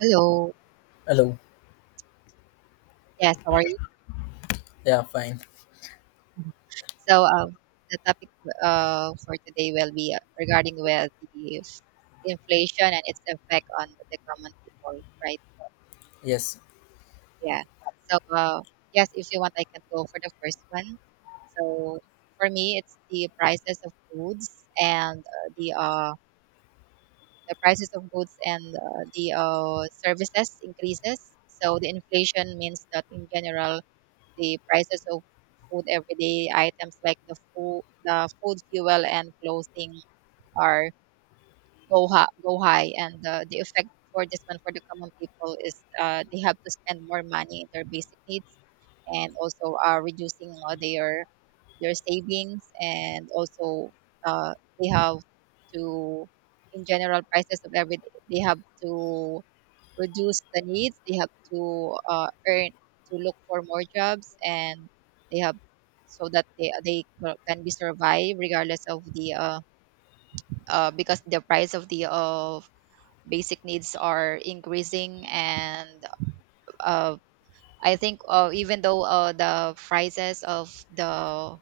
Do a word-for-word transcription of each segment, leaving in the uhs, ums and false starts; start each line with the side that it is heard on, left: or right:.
right: Hello.
left: Hello.
right: Yes, how are you?
left: Yeah, fine.
right: So, um, the topic uh, for today will be uh, regarding with the f- inflation and its effect on the common people, right?
left: Yes.
right: Yeah. So, uh, yes, if you want, I can go for the first one. So, for me, it's the prices of goods and uh, the uh, the prices of goods and uh, the uh, services increases. So, the inflation means that in general, the prices of food, everyday items like the food, the food, fuel, and clothing are go high, go high, and the, the effect for this one for the common people is uh, they have to spend more money in their basic needs, and also uh, reducing uh, their their savings, and also uh, they have to, in general, prices of every they have to reduce the needs. They have to uh, earn to look for more jobs, and they have so that they they can be survive regardless of the uh, uh, because the price of the of basic needs are increasing and uh, I think uh, even though uh, the prices of the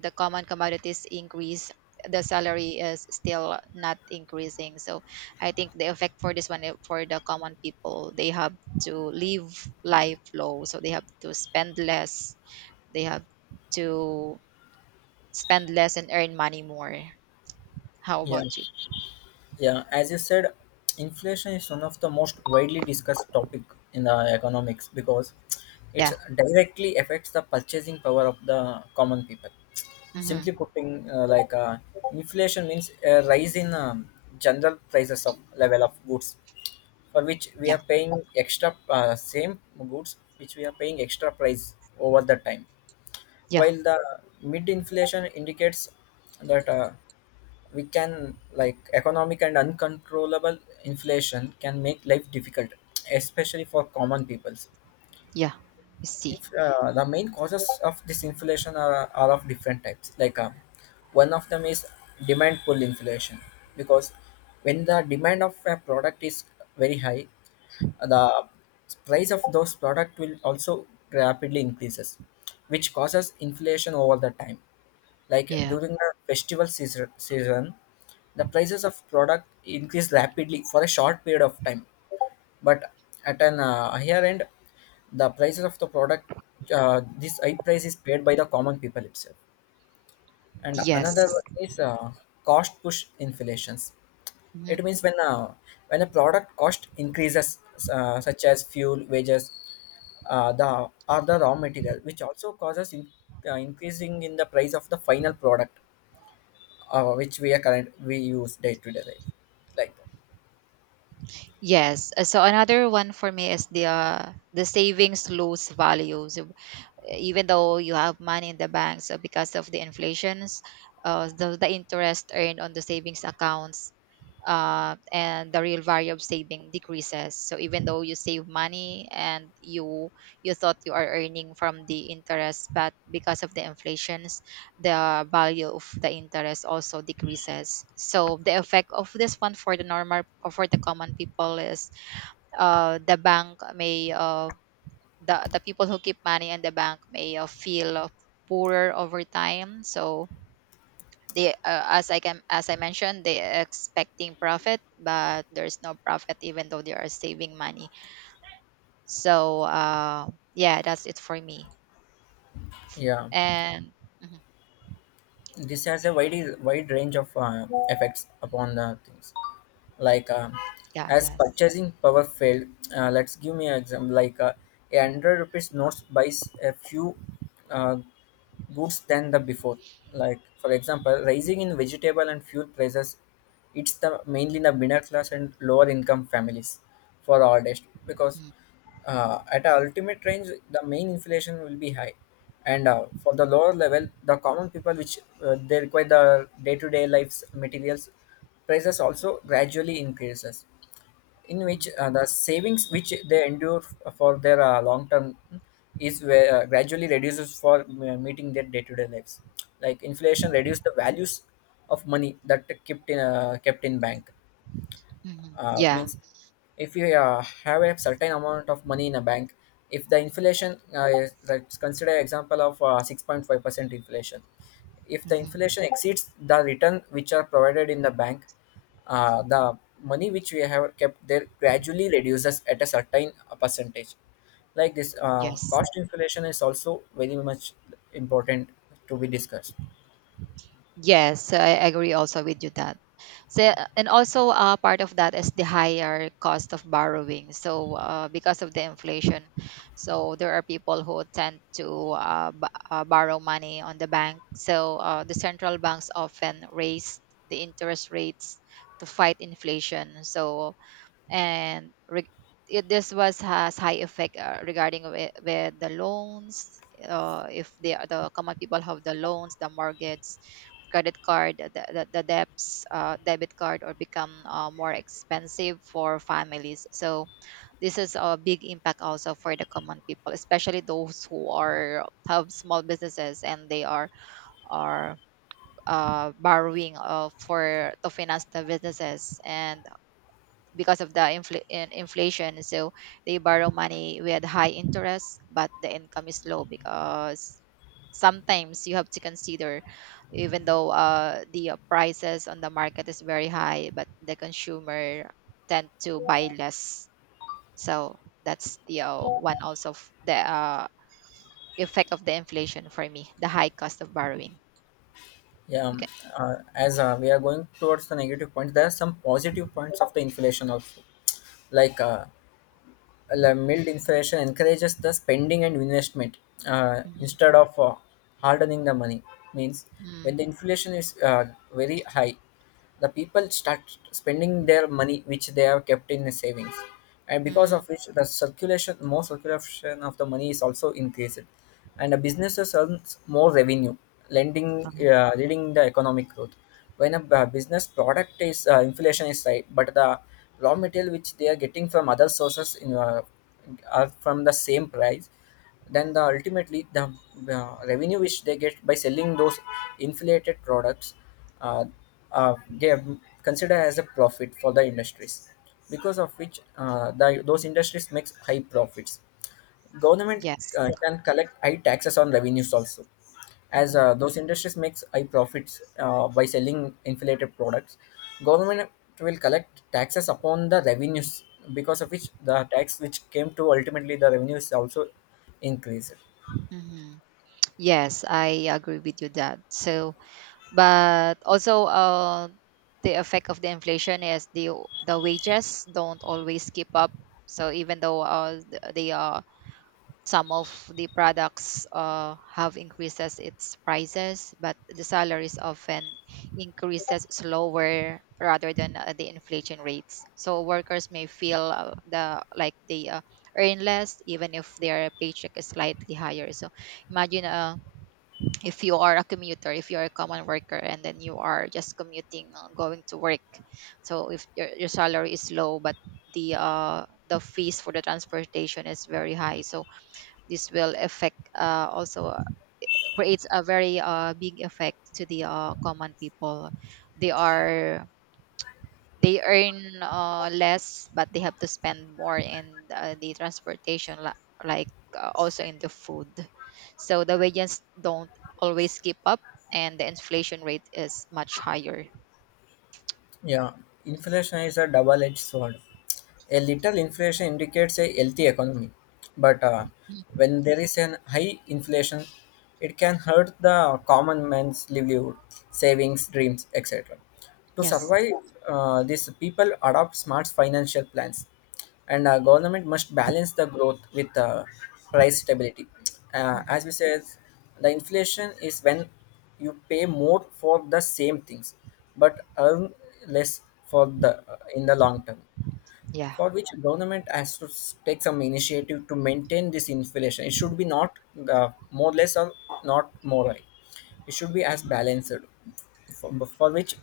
right: the common commodities increase, the salary is still not increasing. So I think the effect for this one, eh, for the common people, they have to live life low, so they have to spend less, they have to spend less and earn money more. How
left: Yeah.
right: about you?
left: Yeah, as you said, inflation is one of the most widely discussed topic in the economics because it
right: Yeah.
left: directly affects the purchasing power of the common people. Simply
right: Mm-hmm.
left: putting, uh, like uh, inflation means a rise in um, general prices of level of goods for which we
right: Yeah.
left: are paying extra uh, same goods which we are paying extra price over the time.
right: Yeah.
left: While the mid inflation indicates that. Uh, we can like economic and uncontrollable inflation can make life difficult especially for common peoples
right: Yeah. I see.
left: if uh, the main causes of this inflation are, are of different types like uh, one of them is demand pull inflation because when the demand of a product is very high the price of those product will also rapidly increases which causes inflation over the time like
right: Yeah.
left: during the festival season, season the prices of product increase rapidly for a short period of time, but at an uh, higher end, the prices of the product, uh, this high price is paid by the common people itself. And another
right: Yes.
left: one is uh, cost push inflations.
right: Mhm.
left: It means when uh, when a product cost increases, uh, such as fuel, wages, uh, the or the raw material, which also causes in, uh, increasing in the price of the final product uh, which we are current we use day to day life. Like
right: Yes. uh, So another one for me is the uh, the savings lose value. So, even though you have money in the bank, so because of the inflations, uh, the, the interest earned on the savings accounts, uh, and the real value of saving decreases. So even though you save money and you you thought you are earning from the interest, but because of the inflations, the value of the interest also decreases. So the effect of this one for the normal or for the common people is uh, the bank may uh, the the people who keep money in the bank may uh, feel uh, poorer over time. So they, uh, as i can as I mentioned, they are expecting profit, but there's no profit even though they are saving money. so uh yeah, that's it for me.
left: yeah,
right: And mhm.
left: this has a wide wide range of uh, effects upon the things. Like um,
right: Yeah.
left: as
right: Yes.
left: purchasing power failed, uh, let's give me an example. Like uh, a hundred rupees notes buys a few uh, goods than the before like for example rising in vegetable and fuel prices it's the mainly the middle class and lower income families for all this because
right: Mm-hmm.
left: uh, at a ultimate range the main inflation will be high and uh, for the lower level the common people which uh, they require the day-to-day lives materials prices also gradually increases in which
right: Mm-hmm.
left: uh, the savings which they endure f- for their uh, long term is where, uh, gradually reduces for uh, meeting their day to day lives. Like inflation reduced the values of money that kept in uh, kept in bank
right: Mm-hmm.
left: uh,
right: Yeah.
left: means if you uh, have a certain amount of money in a bank if the inflation uh, is- let's consider example of uh, six point five percent inflation if the
right: Mhm.
left: inflation exceeds the return which are provided in the bank uh, the money which we have kept there gradually reduces at a certain uh, percentage like this uh,
right: Yes.
left: cost inflation is also very much important to be discussed.
right: Yes, so I agree also with you that. So, and also uh, part of that is the higher cost of borrowing. So uh, because of the inflation, so there are people who tend to uh, b- uh, borrow money on the bank. So uh, the central banks often raise the interest rates to fight inflation. So and re- it, this was has high effect uh, regarding with, with the loans. Uh, if they are the common people have the loans, the mortgage, credit card, the, the, the debts, uh, debit card, or become uh, more expensive for families. So this is a big impact also for the common people, especially those who are have small businesses and they are are uh, borrowing uh, for to finance the businesses. And because of the infl- in- inflation, so they borrow money with high interest but the income is low, because sometimes you have to consider, even though uh, the uh, prices on the market is very high, but the consumer tend to buy less. So that's the uh, one also of the uh, effect of the inflation for me, the high cost of borrowing.
left: Yeah,
right: You
left: um,
right: can.
left: uh, as uh, we are going towards the negative points there are some positive points of the inflation also like uh, la- mild inflation encourages the spending and investment uh,
right: Mhm.
left: instead of uh, hardening the money means when the
right: Mm.
left: inflation is uh, very high the people start spending their money which they have kept in the savings and because
right: Mm.
left: of which the circulation more circulation of the money is also increased and the businesses earns more revenue, lending
right: Mm.
left: uh, leading the economic growth. When a b- business product is uh, inflation is high, but the raw material which they are getting from other sources in, uh, are from the same price, then the ultimately the uh, revenue which they get by selling those inflated products, uh, uh, they are considered as a profit for the industries because of which uh, the, those industries makes high profits. Government
right: Yes.
left: uh, can collect high taxes on revenues also, as uh, those industries makes high profits uh, by selling inflated products. Government will collect taxes upon the revenues because of which the tax which came to ultimately the revenues also increased.
right: Hmm. Yes, I agree with you that. So, but also uh, the effect of the inflation is the the wages don't always keep up. So even though uh, th- the uh, some of the products uh, have increases its prices, but the salaries often increases slower rather than uh, the inflation rates. So workers may feel uh, the like they uh, earn less even if their paycheck is slightly higher. So imagine uh, if you are a commuter, if you're a common worker, and then you are just commuting uh, going to work. So if your, your salary is low but the uh the fees for the transportation is very high, so this will affect uh, also uh, creates a very uh, big effect to the uh, common people. They are they earn uh, less but they have to spend more in uh, the transportation, li- like uh, also in the food. So the wages don't always keep up and the inflation rate is much higher.
left: Yeah, inflation is a double-edged sword. A little inflation indicates a healthy economy, but uh,
right: Mm.
left: when there is an high inflation, it can hurt the common man's livelihood, savings, dreams, et cetera. To
right: Yes.
left: survive, uh, these people adopt smart financial plans and uh, government must balance the growth with uh, price stability uh,
right: Hmm.
left: as we said the inflation is when you pay more for the same things but earn less for the uh, in the long term
right: Yeah.
left: for which government has to s- take some initiative to maintain this inflation it should be not uh, more less or not more high, it should be as balanced for, for which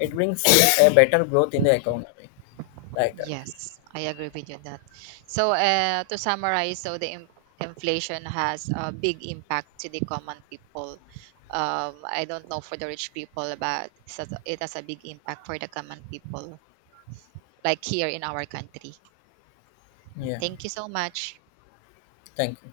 left: it brings a better growth in the economy like that.
right: Yes, I agree with you on that. So uh, to summarize, so the in- inflation has a big impact to the common people. um, I don't know for the rich people, but it has it has a big impact for the common people, like here in our country.
left: Yeah,
right: Thank you so much.
left: thank you.